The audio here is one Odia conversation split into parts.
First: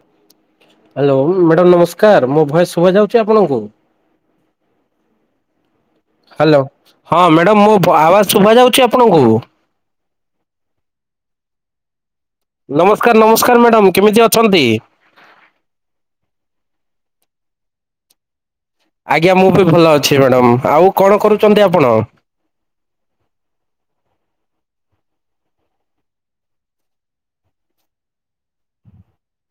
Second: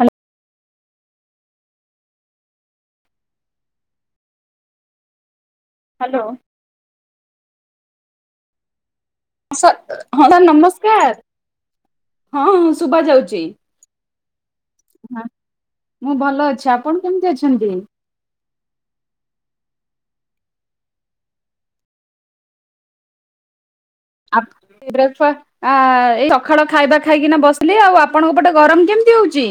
ହାଲୋ ହାଲୋ ମ୍ୟାଡ଼ାାମ ନମସ୍କାର ମୋ ଭୟସ ଶୁଭ ଯାଉଛି ଆପଣଙ୍କୁ? ହ୍ୟାଲୋ ହଁ ମ୍ୟା ମ୍ୟାଡ଼ାମ ମୋ ଆୱେଜ ଶୁଭା ଯାଉଛି ଅପ୍ ହଁ ସାର୍ ହଁ ସ ନମସ୍କାର। ହଁ ଶୁଭା ନମସ୍କାର ଯାଉଛି। ନମସ୍କାର ମ୍ୟାଡ଼ାମ କେମିତି ଅ ହଁ ମୁଁ ଭଲ ଅଛି ଆପଣ କେମିତି ଅଛନ୍ତି। ଆଜ୍ଞା ମୁଁ ବି ଭଲ ଅଛି ମ୍ୟାଡାାମ ଆଉ କଣ କରୁଛନ୍ତି ଆପଣ? ଏଇ ଅଖାଳ ଖାଇବା ଖାଇକିନା ବସିଲି ଆଉ ଆପଣଙ୍କ ପଟେ ଗରମ କେମିତି ହଉଛି?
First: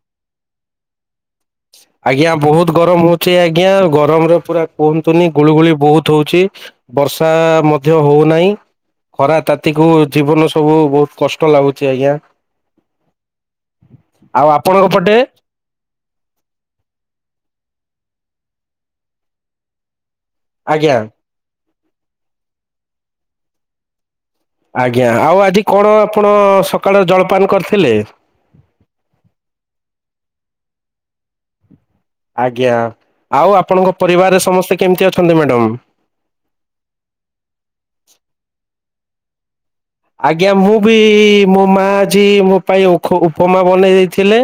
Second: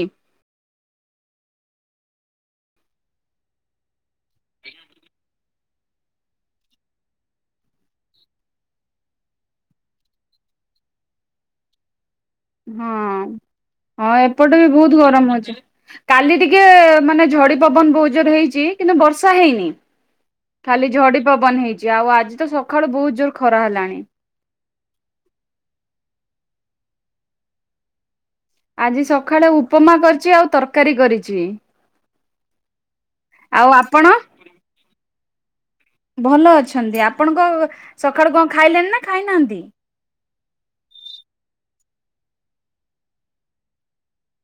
ଆଜ୍ଞା ବହୁତ ଗରମ ହଉଛି ଆଜ୍ଞା ଗରମରେ ପୁରା କୁହନ୍ତୁନି ଗୁଳୁଗୁଳି ବହୁତ ହଉଛି ବର୍ଷା ମଧ୍ୟ ହଉନାହିଁ ଖରା ତାତିକୁ ଜୀବନ ସବୁ ବହୁତ କଷ୍ଟ ଲାଗୁଛି ଆଜ୍ଞା। ହଁ ହଁ ଆଉ ଏପଟେ ବି ଆପଣଙ୍କ ବହୁତ ପଟେ ଗରମ ଅଉଛି। କାଲି ଟିକେ ମାନେ ଝଡି ପବନ ବୋଉତ ଜୋର ହେଇଛି କିନ୍ତୁ ବର୍ଷା ହେଇନି। ଖାଲି ଆଜ୍ଞା। ଝଡି ପବନ ହେଇଛି। ଆଉ ଆଜି ତ ସକାଳୁ ବହୁତ ଜୋର ଖରା ହେଲାଣି। ଆଜ୍ଞା ଆଉ ଆଜି କଣ ଆପଣ ସକାଳ ଜଳପାନ କରିଥିଲେ। ଆଜି ସକାଳେ ଉପମା କରିଛି ଆଉ ତରକାରୀ କରିଛି। ଆଜ୍ଞା ଆଉ ଆପଣଙ୍କ ପରିବାରରେ ସମସ୍ତେ କେମିତି ଅଛନ୍ତି ମ୍ୟାଡ଼ାମ? ଭଲ ଅଛନ୍ତି ଆପଣଙ୍କ ସକାଳୁ କଣ ଖାଇଲେଣି ନା ଖାଇନାହାନ୍ତି। ଆଜ୍ଞା ମୁଁ ବି ମୋ ମା ଯ ମୋ ପାଇଁ ଉପମା ବନେଇ ଦେଇଥିଲେ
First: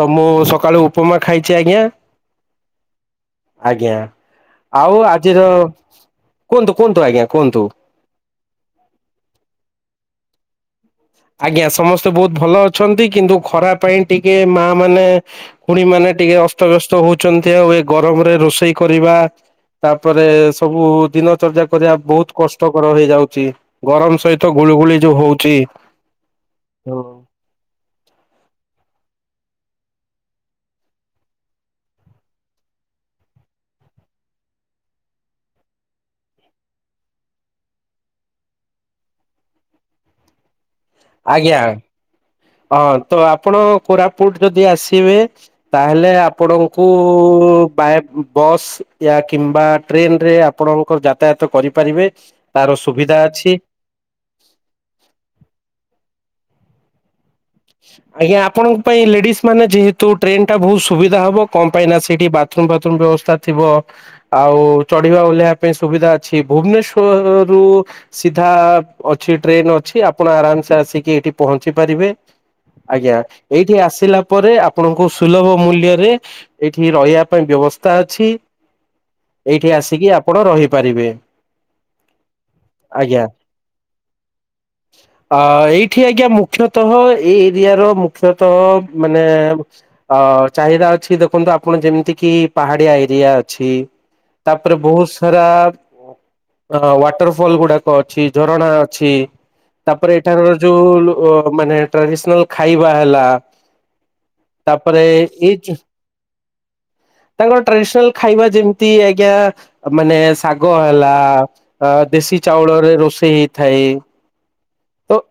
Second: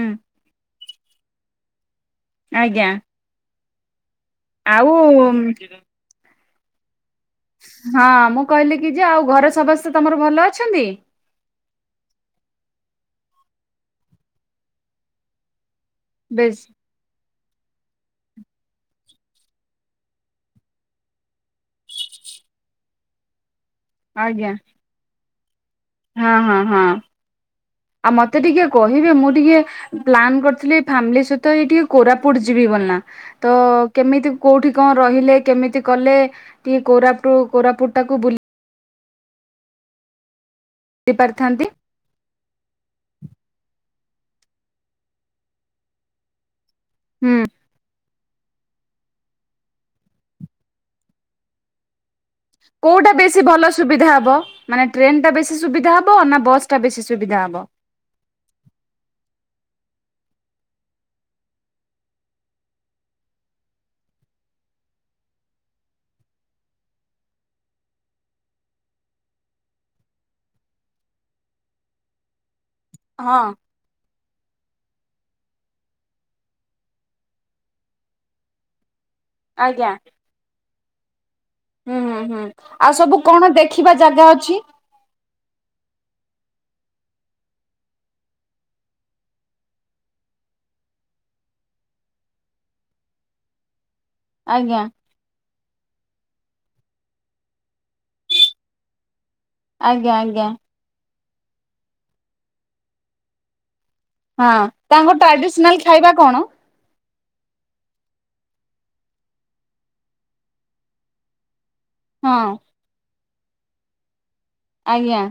ତ ମୁଁ ସକାଳୁ ଉପମା ଖାଇଛି ଆଜ୍ଞା। ଆଜ୍ଞା ଆଜ୍ଞା ଆଉ ଆଜିର କୁହନ୍ତୁ କୁହନ୍ତୁ ଆଜ୍ଞା କୁହନ୍ତୁ ହଁ ମୁଁ କହିଲି କି ଯେ ଆଉ ଘରେ ସବା ସ୍ ସେ ତମର ଭଲ ଅଛନ୍ତି। ଆଜ୍ଞା ସମସ୍ତେ ବହୁତ ଭଲ ଅଛନ୍ତି। କିନ୍ତୁ ଖରା ପାଇଁ ଟିକେ ମା ମାନେ ଖୁଡି ମାନେ, ଟିକେ ବେଶ ଅସ୍ତବ୍ୟସ୍ତ ହଉଚନ୍ ହୁଏ ଗରମରେ ରୋଷେଇ କରିବା ତାପରେ ସବୁ ଦିନ ଚର୍ଚ୍ଚା କରିବା ବହୁତ କଷ୍ଟକର ହେଇଯାଉଛି। ଗରମ ଆଜ୍ଞା ସହିତ ଗୁଳିୁ ଗୁଳି ଯୋଉ ହଉ ଚି। ହଁ ହଁ ହଁ ଆଉ ମତେ ଟିକେ କହିବେ ମୁଁ ଟିକେ ପ୍ଲାନ୍ କରିଥିଲି, ଫ୍ୟାମିଲି ସହିତ ଏଇ ଟିକେ କୋରାପୁଟ ଯିବି ବଲ ନା ତ କେମିତି କୋଉଠି କଣ ରହିଲେ କେମିତି କଲେ ଟିକେ କୋରାପୁଟ କୋରାପୁଟ ଟାକୁ ବୁଲ ଆଜ୍ଞା। ହେଇପାରିଥାନ୍ତି। ହଁ ତ ଆପଣ କୋରାପୁଟ ଯଦି ଆସିବେ ତାହେଲେ ଆପଣ ଙ୍କୁ ହୁଁ ବାଏ ବସ୍ ୟା କିମ୍ବା ଟ୍ରେନ ରେ ଆପଣଙ୍କର ଯାତାୟାତ କରିପାରିବେ। ତାର କୋଉଟା ସୁବିଧା ବେଶୀ ଅଛି। ଭଲ ସୁବିଧା ହବ ମାନେ ଟ୍ରେନ ଟା ବେଶୀ ସୁବିଧା ହବ ନା ବସ ଟା ବେଶି ସୁବିଧା ହ ଆଜ୍ଞା ଆପଣଙ୍କ ପାଇଁ ଲେଡିସ୍ ମାନେ ଯେହେ ତୁ ଟ୍ରେନ ଟା ବହୁତ ସୁବିଧା ହବ କଣ ପାଇଁ ନା ସେଠି ବାଥରୁମ ଫାଥରୁମ ବ୍ୟବସ୍ଥା ଥିବ। ଆଉ ଚଢିବା ଓହ୍ଲେଇବା ପାଇଁ ସୁବିଧା ଅଛି। ଭୁବନେଶ୍ଵର ରୁ ସିଧା ଅଛି ଟ୍ରେନ ଅଛି। ଆପଣ ଆରାମସେ ଆସିକି ଏଇଠି ପହଞ୍ଚି ପାରିବେ। ଆଜ୍ଞା ହଁ ଏଇଠି ଆସିଲା ପରେ ଆପଣଙ୍କୁ ସୁଲଭ ମୂଲରେ ଏଠି ରହିବା ପାଇଁ ବ୍ୟବସ୍ଥା ଅଛି। ଏଇଠି ଆଜ୍ଞା ଆସିକି ଆପଣ ରହିପାରିବେ ହୁଁ ହୁଁ ହୁଁ ଆଉ ସବୁ ଆଜ୍ଞା-ଅ କଣ ଦେଖିବା ଜାଗା ଅଛି? ଏଇଠି ଆଜ୍ଞା ମୁ ମୁଖ୍ୟତଃ ଏଇ ଏରିଆ ର ମୁଖ୍ୟତଃ ମାନେ ଅ ଚାହିଦା ଅଛି ଦେଖନ୍ତୁ ଆପଣ ଯେମିତି କିି ପାହାଡିଆ ଏରିଆ ଅଛି। ତାପରେ ଆଜ୍ଞା ବହୁତ ସାରା ଅ ୱାଟର ଫଲ ଗୁଡାକ ଅଛି ଝରଣା ଅଛି। ତାପରେ ଆଜ୍ଞା ଆଜ୍ଞା ଏଠାର ଯୋଉ ଲୁ ଅ ମାନେ ଟ୍ରାଡିସ୍ ନାଲ ଖାଇବା ହେଲା ହଁ, ତାପରେ ତାଙ୍କ ଏଇ ଟ୍ରାଡିସନାଲ ଖାଇବା କଣ? ତାଙ୍କର ଟ୍ରାଡିସନାଲ ଖାଇବା ଯେମିତି ଆଜ୍ଞା ମାନେ ଶାଗ ହେଲା ଅ ଦେଶୀ ହଁ ଚାଉଳରେ ରୋଷେଇ ହେଇଥାଏ। ତ ଆଜ୍ଞା।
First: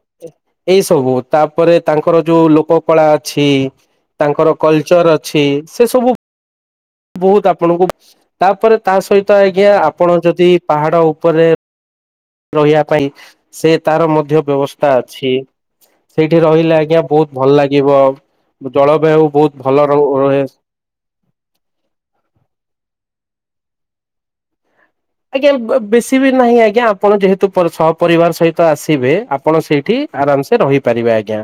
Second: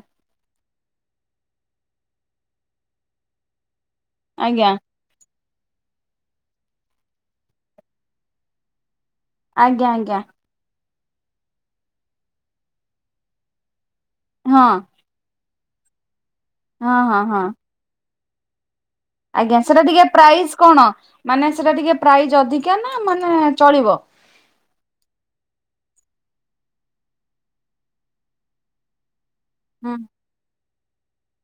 ଏଇ ସବୁ ତାପରେ ତାଙ୍କର ଯୋଉ ଲୋକ କଳା ଅଛି। ତାଙ୍କର ଆଜ୍ଞା କଲଚର ଅଛି। ସେ ସବୁ ବହୁତ ଆପଣଙ୍କୁ ତାପରେ ତା ସହିତ ଆଜ୍ଞା ଆପଣ ଯଦି ପାହାଡ ଉ ତାହାଲେ ରହିବା ପାଇଁ ସେ ତାର ମଧ୍ୟ ହଁ ବ୍ୟବସ୍ଥା ଅଛି। [unintelligible] ସେଇଠି ରହିଲେ ହଁ ଆଜ୍ଞା ହଁ ବହୁତ ହଁ ଭଲ ଲାଗିବ। ଜଳବାୟୁ ବହୁତ ଆଜ୍ଞା ଭଲ ସେଟା ଟିକେ ରହେ ପ୍ରାଇସ୍ କଣ ମାନେ ସେଟା ଟିକେ ପ୍ରାଇଜ୍ ଅଧିକ ମାନେ ମାନେ ଚଳିବ। ଆଜ୍ଞା ବେଶୀ ବି ନାହିଁ ଆଜ୍ଞା ଆପଣ ଯେହେତୁ ସହ ପରିବାର ସହିତ ଆସିବେ ଆପଣ ହୁଁ ସେଇଠି ଆରାମ ସେ ରହିବେ କରିବା ଆଜ୍ଞା।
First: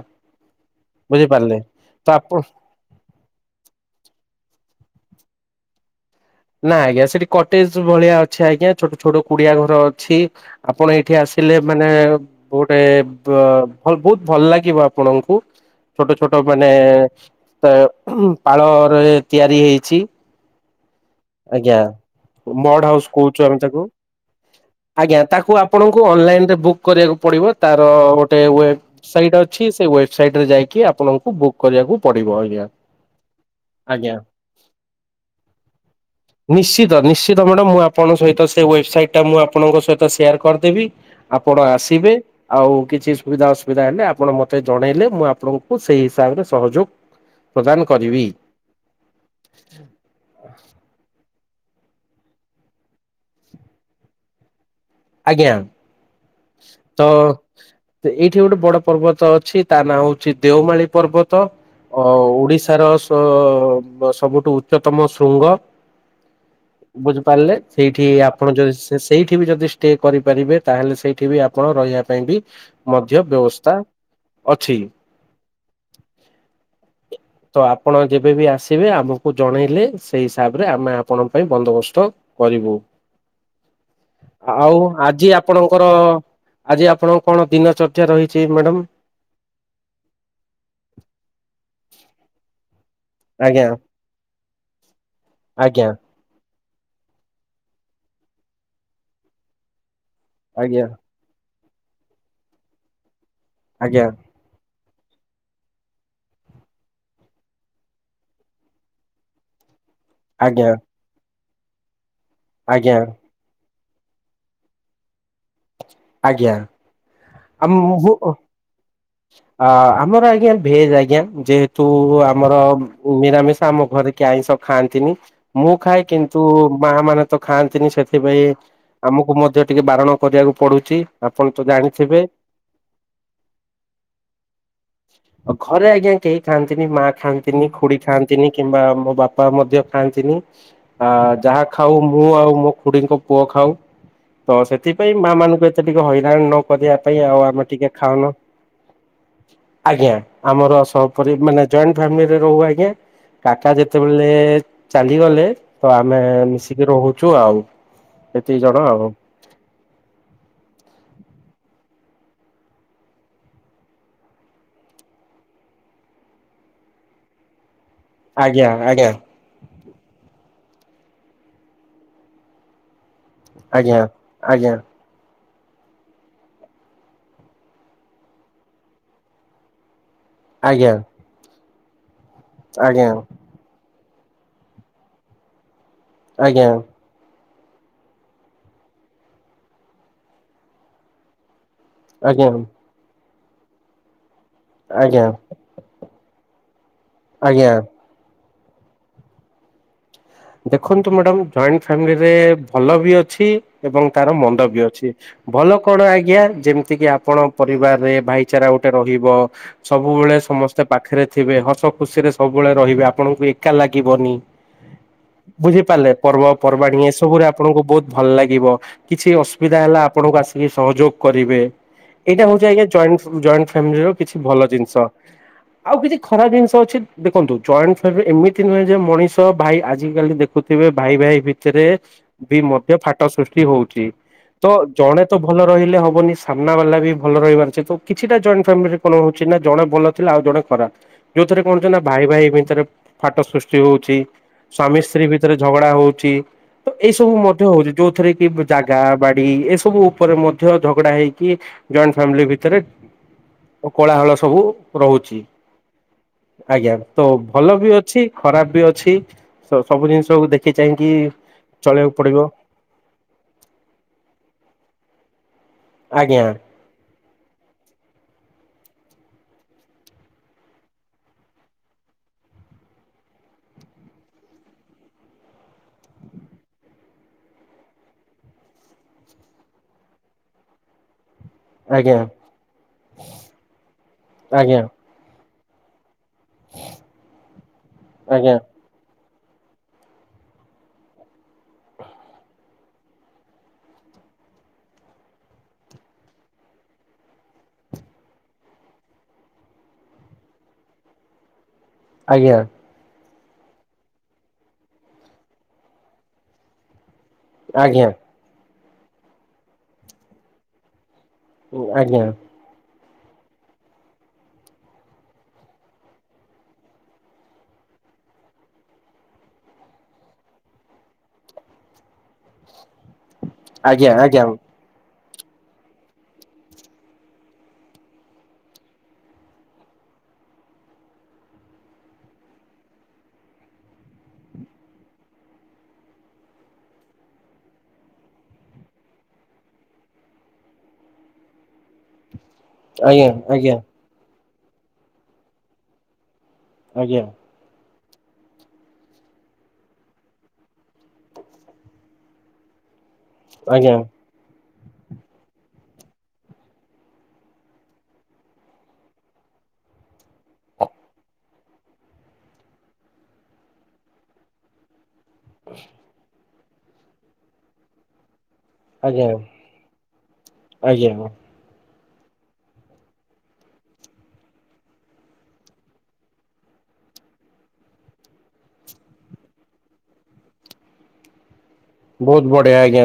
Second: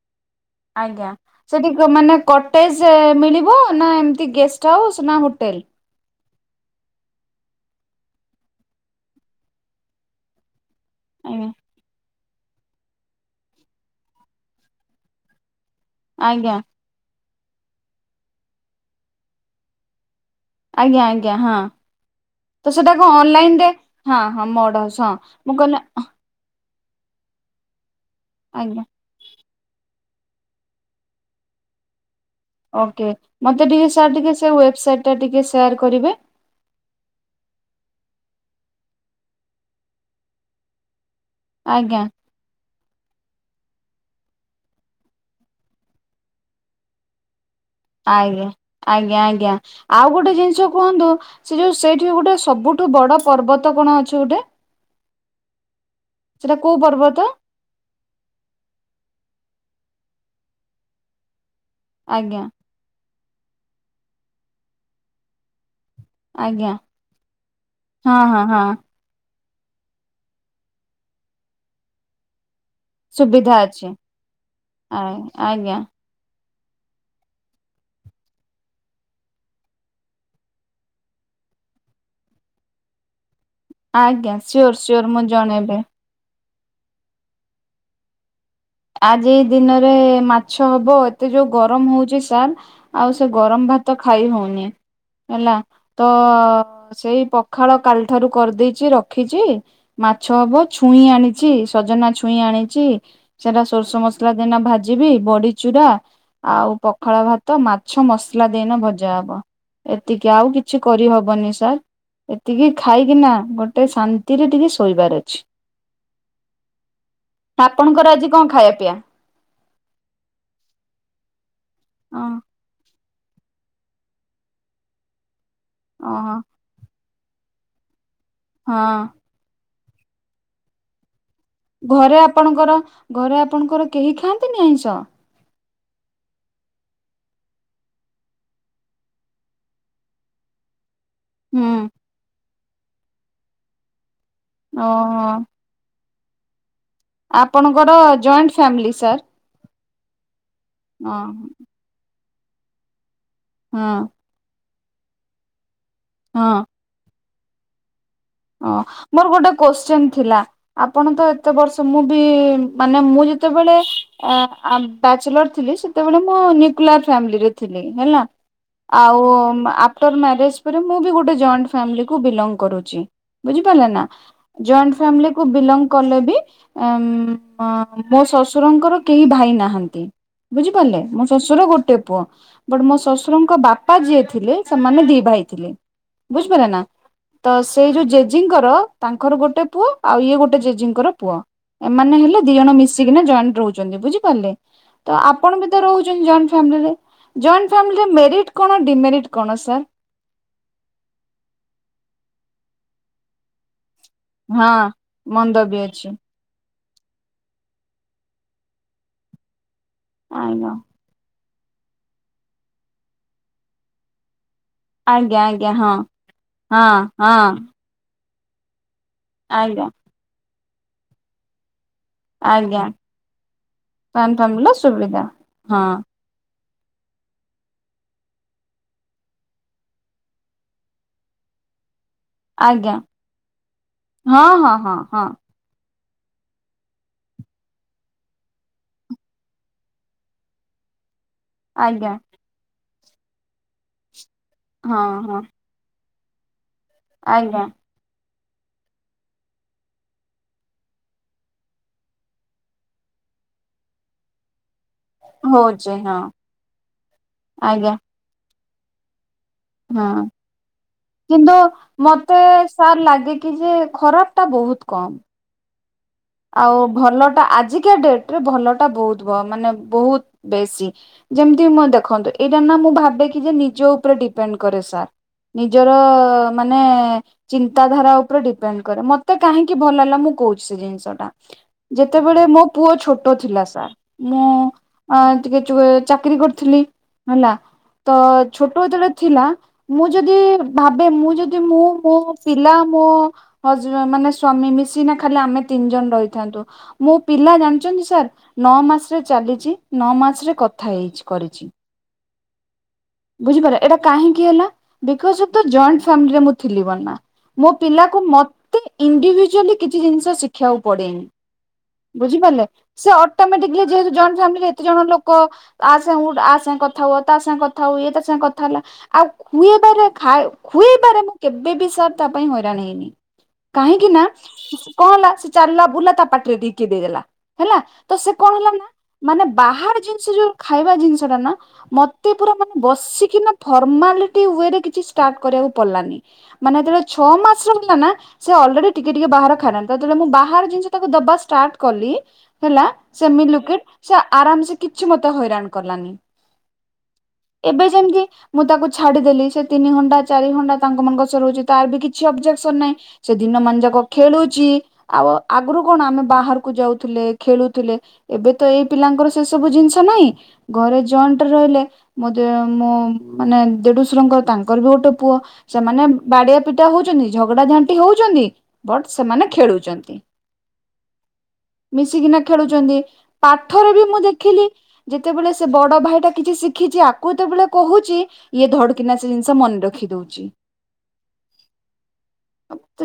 ଆଜ୍ଞା ବୁଝିପାରିଲେ। ସେଠି କୋଉ ତ ମାନେ ଆପଣ କଟେଜ ରେ ମିଳିବ ନା ଏମତି ଗେଷ୍ଟ ହାଉସ୍ ନା ହୋଟେଲ। ନା ଆଜ୍ଞା ସେଠି କଟେଜ ଭଳିଆ ଅଛି ଆଜ୍ଞା ଛୋଟ ଛୋଟ କୁଡିଆ ଘର ଅଛି ଆପଣ ଏଇଠି ଆଜ୍ଞା ଆସିଲେ ମାନେ ଗୋଟେ ବ୍ର ବହୁତ ଭଲ ଲାଗିବ ଆପଣଙ୍କୁ ଛୋଟ ଛୋଟ ଆଜ୍ଞା ମାନେ ତ ପାଳରେ ତିଆରି ହେଇଛି ଆଜ୍ଞା ଆଜ୍ଞା ହଁ ତ ମଡ ସେଇଟା ହାଉସ କଣ କହୁଛୁ ଆମେ ଅନଲାଇନରେ ତାକୁ। ହଁ ହଁ ମଡ ହାଉସ ଆଜ୍ଞା ତାକୁ ମୁ କହିଲି ଆପଣଙ୍କୁ ଅନଲାଇନ ରେ ବୁକ୍ କରିବାକୁ ପଡିବ ତାର ଗୋଟେ ଆଜ୍ଞା। ୱେବସାଇଟ୍ ଅଛି। ସେ ଏ ସାଇଟ ରେ ଯାଇକି ଆପଣଙ୍କୁ ବୁକ୍ କରିବାକୁ ପଡିବ ଆଜ୍ଞା ଓକେ ମତେ ଟିକେ ଆଜ୍ଞା। ସାର୍ ଟିକେ ସେ ୱେବସାଇଟ୍ ଟା ଟିକେ ସେୟାର କରିବେ। ନିଶ୍ଚିତ ନିଶ୍ଚିତ ମ୍ୟାଡମ୍ ମୁଁ ଆପଣଙ୍କ ସହିତ ସେ ୱେବ୍ ସାଇଟ ଟା ମୁଁ ଆପଣଙ୍କ ସହିତ ସେୟାର କରିଦେବି। ଆପଣ ଆଜ୍ଞା ଆସିବେ ଆଉ କିଛି ସୁବିଧା ଅ ସୁବିଧା ହେଲେ ଆପଣ ମତେ ଜଣେଇଲେ ମୁଁ ଆପଣଙ୍କୁ ସେଇ ହିସାବରେ ସହଯୋଗ ପ୍ରଦାନ କରିବି ଆଜ୍ଞା ଆଜ୍ଞା ଆଜ୍ଞା। ଆଉ ଗୋଟେ ଜିନିଷ କୁହନ୍ତୁ ସେ ଯୋଉ ସେଇଠି ଗୋଟେ ସବୁଠୁ ବଡ ପର୍ବତ କଣ ଅଛି ଗୋଟେ। ଆଜ୍ଞା ସେଟା କୋଉ ତ ପର୍ବତ ଏଇଠି ଗୋଟେ ବଡ ପର୍ବତ ଅଛି। ତା ନାଁ ହଉଛି ଦେଓମାଳି ପର୍ବତ। ଅ ଆଜ୍ଞା ଓଡିଶାର ସୁ ତ ସବୁଠୁ ଉଚ୍ଚତମ ଶୃଙ୍ଗ ଆଜ୍ଞା ବୁଝିପାରିଲେ ସେଇଠି ହଁ ହଁ ଆପଣ ହଁ ଯଦି ସେ ସେଇଠି କେ ବି ଯଦି ଷ୍ଟ ଷ୍ଟେ କରିପାରିବେ ତାହେଲେ ସେଇଠି ବି ଆପଣ ରହିବା ପାଇଁ ବି ମଧ୍ୟ ସୁବିଧା ବ୍ୟବସ୍ଥା ଅଛି ଅଛି। ଆ ଆଜ୍ଞା। ତ ଆପଣ ଯେବେବି ଆସିବେ ଆମକୁ ଜଣେଇଲେ ସେଇ ହିସାବରେ ଆମେ ଆପଣଙ୍କ ପାଇଁ ବନ୍ଦୋବସ୍ତ କରିବୁ। ଆଜ୍ଞା ସିଓର ଆଉ ସିଓର ମୁଁ ଆଜି ଜଣେଇବି ଆପଣଙ୍କର ଆଜି ଆପଣଙ୍କ କଣ ଦିନ ଚର୍ଚ୍ଚା ରହି ଆଜି ଦିନରେ ମାଛ ହବ ଏତେ ଯୋଉ ଗରମ ହଉଛି ସାର୍ ଆଉ ସେ ଆଜ୍ଞା ଗରମ ଭାତ ଖାଇ ହଉନି ହେଲା ଆଜ୍ଞା ତ ସେଇ ପଖାଳ କାଲି ଠାରୁ କରିଦେଇଛି ରଖିଚି। ମାଛ ହବ ଆଜ୍ଞା ଛୁଇଁ ଆଣିଛି ସଜନା ଛୁଇଁ ଆଣିଚି। ସେଟା ସୋର୍ଷ ଆଜ୍ଞା ମସଲା ଦେନା ଭାଜି ଯିବି ବଡି ଚୁରା ଆଉ ପଖାଳ ଭାତ ମାଛ ମସଲା ଦେଇନା ଭଜା ହବ। ଏତିକି ଆଉ ଆଜ୍ଞା କିଛି କରିହବନି ସ ସାର୍ ଏତିକି ଆଜ୍ଞା ଆଜ୍ଞା ଖାଇକିନା ଗୋଟେ ଟେ ଶାନ୍ତିରେ ଟିକେ ଶୋଇବାର ଅଛି। ଆଜ୍ଞା ଆମୁ ଖାଇ ପିଆ ଅ ଆମର ଆଜ୍ଞା ଭେଜ ଆଜ୍ଞା ଯେହେତ ତୁ ଅ ଆମର ନିରାମିଷା ଆମ ଘରେ କେହି ଆଇଁଷ ଖାଆନ୍ତିନି। ମୁଁ ଖାଇ ଓହୋ କିନ୍ତୁ ମା ମାନେ ଖାନ୍ତିି ସେ ସେଥିପାଇଁ ହଁ ଆମକୁ ମଧ୍ୟ ଟିକେ ବାରଣ କରିବାକୁ ପଡୁଛି। ଆପଣ ତ ଘରେ ଜାଣିଥିବେ ଆପଣଙ୍କର ଘରେ ଆପଣଙ୍କର କେହି ଖାଆନ୍ତିନି ଆଇଁଷ। ଆଉ ଘରେ ଆଜ୍ଞା କେହି ଖାଆନ୍ତିନି ମା ଖାଆନ୍ତିନି ଖୁଡି ଖାଆନ୍ତିନି କିମ୍ବା ମୋ ବାପା ମଧ୍ୟ ଖାଆନ୍ତିନି। ଆ ଯାହା ହୁଁ ଖାଉ ମୁଁ ଆଉ ମୋ ଖୁଡ଼ିଙ୍କ ପୁଅ ଖାଉ ତ ସେଥିପାଇଁ ଓହୋ ମାମାନଙ୍କୁ ଏତ ଟି ହଇରାଣ ନ କରିବା ପାଇଁ ଆଉ ଆମେ ଆପଣଙ୍କର ଟିକେ ଖାଉନୁ। ଜଏଣ୍ଟ ଫ୍ୟାମିଲି ସାର୍ ଆଜ୍ଞା ଆମର ହଁ ସପରି ମାନେ ଜଏଣ୍ଟ ଫାମି ଏ ରହୁ ଆଜ୍ଞା। କାକା ହଁ ଯେତେବେଲେ ଚାଲିଗଲେ ତ ଆମେ ମିଶିକି ରହୁ ଛୁ ଆଉ ଏତିକି ଅ ଜଣ ଆଉ ମୋର ଗୋଟେ କୋଶ୍ଚିନ ଥିଲା ଆପଣ ତ ଏ ତେ ବର୍ଷ ମୁଁ ବି ମାନେ ମୁଁ ଯେତେବେଳେ ଆ ଆ ବ୍ୟାଚଲର ଥିଲି ସେତେବେଳେ ତ ମୁଁ ନ୍ୟୁକ୍ଲିଆର ଫ୍ୟାମିଲିରେ ଥି ଲି ହେଲା ଆଜ୍ଞା ଆଜ୍ଞା ଆଉ ଆଫଟର ମ୍ୟାରେଜ୍ ପରେ ମୁଁ ବି ଗୋଟେ ଜଏଣ୍ଟ ଫ୍ୟାମିଲିକୁ ବିଲଙ୍ଗ କରୁଚି। ବୁଝିପାରିଲ ଆଜ୍ଞା ନାଁ? ଆଜ୍ଞା ଜଏଣ୍ଟ ଫ୍ୟାମିଲି କୁ ବିଲଙ୍ଗ କଲେ ବି ଉଁ ମୋ ଶଶୁରଙ୍କର କେହି ଭାଇ ନାହାନ୍ତି। ଆଜ୍ଞା ବୁଝିପାରିଲେ ମୋ ଶଶୁର ଗୋ ଟେ ପୁଅ। ବଟ ମୋ ଆଜ୍ଞା ଶଶୁରଙ୍କ ବା ପା ଯିଏ ଥିଲେ ସେମାନେ ଦି ଭାଇ ଥିଲେ। ବୁଝିପାଇଲେ ଆଜ୍ଞା ନାଁ? ତ ସେଇ ଯୋଉ ଜେଜିଙ୍କର ତାଙ୍କର ଗୋଟେ ପୁଅ ଆଉ ଇଏ ଗୋଟେ ଜେଜିଙ୍କର ପୁଅ। ଏମାନେ ହେଲେ ଦି ଆଜ୍ଞା। ଜଣ ମିଶିକିନା ଜଏନ୍ ରହୁଚନ୍ତି। ବୁଝିପାରିଲେ? ତ ଆଜ୍ଞା ଆପଣ ବି ତ ରହୁଚନ୍ତି ଜଏନ୍ ଫାମିଲିରେ ଜଏନ୍ ଆଜ୍ଞା ଫାମିଲିରେ ମେରିଟ୍ କଣ ଡିମେରିଟ୍ କଣ ସାର୍? ଦେଖନ୍ତୁ ମଡାମ ଜଏଣ୍ଟ ଫାମିଲିରେ ଭଲ ବି ଅଛି ଏବଂ ତାର ମନ୍ଦ ହଁ ବି ଅଛି ମନ୍ଦ ଭଲ ବି କଣ ଅଛି ଆଜ୍ଞା ଯେମ ଯେତିକି ଆପଣ ପରିବାରରେ ଭାଇଚାରା ଗୋଟେ ରହିବ। ସବୁବେଳେ ଆଜ୍ଞା ସମସ୍ତେ ପାଖେରେ ଥିବେ ହସ ଖୁସିରେ ସବୁବେଳେ ରହିବେ ଆପଣଙ୍କୁ ଏକା ଲାଗିବନି। ଆଜ୍ଞା ଆଜ୍ଞା ବୁଝି ହଁ ପାରିଲେ ହଁ ପର୍ବପର୍ବାଣୀ ଏସବୁରେ ହଁ ଆପଣଙ୍କୁ ବୋହୁତ ଭଲ ଲାଗିବ। କିଛି ଅସୁବିଧା ଆଜ୍ଞା ହେଲା, ଆପଣଙ୍କୁ ଆସ ଟିକେ ସହଯୋଗ କରିବେ। ଏଇଟା ହଉଛି, ଆଜ୍ଞା, ଜଏଣ୍ଟ ଫ୍ୟାମିଲିର କିଛି ଜଏଣ୍ଟ ଭଲ ଫ୍ୟାମିଲିର ଜିନିଷ, ସୁବିଧା ହଁ ଆଉ କିଛି ଖରାପ ଜିନିଷ ଅଛି ଦେଖନ୍ତୁ, ଜଏଣ୍ଟ ଫ୍ୟା ଏମିତି ନୁହେଁ, ଯେ ମଣିଷ ଭାଇ ଆଜି କାଲି ଦେଖୁଥିବେ, ଭାଇ, ଭାଇ ଭିତରେ ବି ମଧ୍ୟ ଆଜ୍ଞା ଫାଟ ସୃଷ୍ଟି ହଉଛି, ହଁ ତ ହଁ ହଁ ଜଣେ ହଁ ତ ଭଲ ରହିଲେ ହବ ହନି ସାମ୍ନା ବାଲା ବି ଭଲ ରହିବାର କିଛିଟା ଜଏଣ୍ଟ ଫ୍ୟାମ କଣ ହଉଛି, ନା ଜଣେ ଭଲ ଥିଲେ, ଆଉ ଜଣେ ଖରାପ। ଯୋଉ ଥରେ, କଣ ନା ଆଜ୍ଞା ଭାଇ, ଭାଇ ଭିତରେ ଫାଟ ସୃଷ୍ଟି ହଉଛି। ସ୍ବାମୀ, ହଁ ସ୍ତ୍ରୀ ହଁ ଭିତରେ ଝଗଡା ହଉଛି। ଛି ଏଇ ସବୁ ଆଜ୍ଞା ମଧ୍ୟ ହଉଛି। ଯୋଉଥିରେ ଜାଗା ବାଡି ଏ ସବୁ ଉପରେ ମଧ୍ୟ ଝଗଡା ହେଇକି ଜଏଣ୍ଟ ଫାମିଲି ଭିତରେ କୋଳାହଳ ସବୁ ରହୁଛି ହଉଛି ହଁ ଆଜ୍ଞା ତ ଭଲ ବି ଆଜ୍ଞା ଅଛି ଖରାପ ବି ଅଛି ସ ସବୁ ହଁ, ଜିନିଷକୁ ଦେଖି ଚାହିଁକି କିନ୍ତୁ ଚଳିବାକୁ ପଡିବ ମତେ ସାର୍ ଲାଗେ, କି ଯେ ଖରାପ ଟା ବହୁତ କମ୍। ଆଜ୍ଞା ଆଉ ଭଲ ଆଜିକା ଡେଟ ରେ ଭଲଟା ବହୁତ, ମାନେ ବହୁତ ବେଶୀ, ଯେମିତି ମୁଁ ଦେଖନ୍ତୁ, ଏଇଟା ନା ମୁଁ ଭାବେ କିି ଯେ ନିଜ ଉପରେ ଡିପେଣ୍ଡ କରେ ସାର୍ ନିଜର ମାନେ ଚିନ୍ତାଧାରା ଉପରେ ଡିପେଣ୍ଡ କରେ, ମତେ କାହିଁକି ଭଲ ହେଲା, ମୁଁ କହୁଛି ସେ ଜିନିଷଟା ଆଜ୍ଞା ଯେତେବେଳେ ମୋ ପୁଅ ଛୋଟ ଥିଲା, ସାର୍ ମୁଁ ଆଜ୍ଞା ଟିକେ ଚାକିରୀ କରିଥିଲି, ହେଲା ତ ଆଜ୍ଞା ଛୋଟ ଯେତେବେଳେ ଥିଲା, ମୁଁ ଯଦି ଭାବେ ମୁଁ, ଯଦି ମୁଁ ମୋ ପିଲା, ମୋ ହଜ ମାନେ ସ୍ୱାମୀ ମିଶିନା ଖାଲି ଆମେ ତିନି ଜଣ ରହିଥାନ୍ତୁ, ମୋ ପିଲା ଜାଣିଛନ୍ତି, ସାର୍ ନଅ ମାସରେ ଚାଲିଛି, ନଅ ମାସରେ କଥା ହେଇ, କରିଛି। ଆଜ୍ଞା। ବୁଝିପାରଟା କାହିଁକି ହେଲା, because of the joint family ରେ ମୁଁ ଥିଲି, ବ ନା ମୋ ଆଜ୍ଞା। ପିଲାକୁ ମ ତ ଇଣ୍ଡିଭିଜୁଆଲି କିଛି ଜିନିଷ ଶିଖାଉ ପଡେନି। ଆଜ୍ଞା ବୁଝିପାରିଲେ। ସେ ଅଟୋମଟିକଲି ଯେହେତୁ ଯଏଣ୍ଟ ଫାମିଲରେ ଏତେ ଜଣ ଲୋକ ଆ ସାଙ୍ଗେ ଆ ସାଙ୍ଗେ କଥା ହୁଅ, ତା ସାଙ୍ଗେ କଥା ହୁଅ, ଇଏ ତା ସାଙ୍ଗେ କଥା ହେଲା, ଆଉ ଖୁଇବାରେ ଖୁଏଇବାରେ ମୁଁ କେବେବି ସାର୍ ତା ପାଇଁ ହଇରାଣ ହେଇନି। କାହିଁକି, ଆଜ୍ଞା ନା ଆଜ୍ଞା କଣ ହେଲା ଚାଲଲା, ବୁଲା ତା ପାଟିରେ ଟିକେ କିଏ ଦେଇଦଲା, ହେଲା ତ ସେ କଣ ହେଲା ନା, ମାନେ ବାହାର ଜିନିଷ ଯୋଉ ଖାଇବା ଜିନିଷ, ଟା ନା ମତେ ପୁରା ମାନେ ବସିକି ନା ଫର୍ମାଲିଟି ୱେ ରେ କିଛି ଷ୍ଟାର୍ଟ କରିବାକୁ ପଡିଲାନି, ମାନେ ଯେତେବେଳେ ଛଅ ମାସ ର ହେଲା ନା ସେ ଅଲରେଡି ଟିକେ ଟିକେ ବାହାର ଖାଇଲାଣି, ତାକୁ ଯେତେବେଳେ ମୁଁ ବା ବାହାର ଜିନିଷ ତାକୁ ଦବା ଷ୍ଟାର୍ କଲି, ହେଲା, ଆଜ୍ଞା ସେ ମୀ ଆଜ୍ଞା ଲୁକେଟ ଆରାମ୍ସେ କିଛି ମତେ ହଇରାଣ କଲାନି। ଆଜ୍ଞା। ଏବେ ଯେମିତି ମୁଁ ତାକୁ ଛାଡିଦେଲି ସେ ତିନି ଘଣ୍ଟା ଚାରି ଘଣ୍ଟା ତାଙ୍କ ମାନଙ୍କ ସହ ରହୁଛି ତାର ବି କିଛି ଅବଜେକସନ ନାହିଁ ବ ସେ ଦିନମାନ ଯାକ ଖେଳୁଚି। ଆଉ ଆଗୁରୁ କଣ ଆମେ ବାହାରକୁ ଯାଉଥିଲେ ଖେଳୁଥିଲେ ଏବେ ତ ଏଇ ପିଲାଙ୍କର ସେ ସବୁ ଜିନିଷ ନାହିଁ, ଘରେ ଜଏଣ୍ଟରେ ରହିଲେ ମୋ ଦେ ମୋ ମାନେ ଦେଢୁଶରଙ୍କର ତାଙ୍କର ବି ଗୋଟେ ପୁଅ ସେମାନେ ବାଡିଆ ପିଟା ହଉଚନ୍ତି ଝଗଡା ଝାଣ୍ଟି ହଉଛନ୍ତି। ବଟ୍ ଆଜ୍ଞା। ଆଜ୍ଞା ସେମାନେ ଖେଳୁଚନ୍ତି। ଆଜ୍ଞା ହଁ। ମିଶିକିନା ଖେଳୁଛନ୍ତି ପାଠରେ ବି ମୁଁ ଦେଖିଲି ଯେତେବେଳେ ସେ ବଡ ଭାଇଟା କିଛି ଶିଖିଛି ଆକୁ ଯେତେବେଳେ କହୁଛି ଇଏ ଧଡକିନା ସେ ଜିନିଷ ମନେ ରଖି ଦଉଛି। ବହୁତ୍ ବଢିଆ ଆଜ୍ଞା,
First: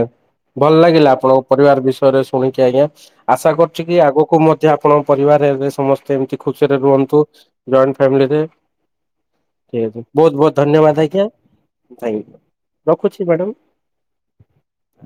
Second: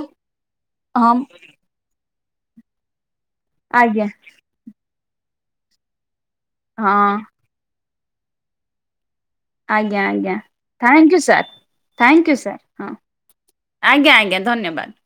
ଭଲ ଲାଗିଲା ହଁ ଆପଣଙ୍କ ପରିବାର ବିଷୟରେ ଶୁଣିକି ଆଜ୍ଞା। ଆଶା କରୁଛି କି ଆଜ୍ଞା ଆଗକୁ ମଧ୍ୟ ଆପଣ ପରିବାରରେ ଏବେ ସମସ୍ତେ ଏମତି ଖୁସିରେ ହଁ ରୁହନ୍ତୁ ଜଏଣ୍ଟ ଫ୍ୟାମିଲି ରେ ଆଜ୍ଞା-ଆଜ୍ଞା thank you sir thank you sir ହଁ ରଖୁଛି ମ୍ୟାଡାମ। ଆଜ୍ଞା। [unintelligible] ଧନ୍ୟବାଦ୍।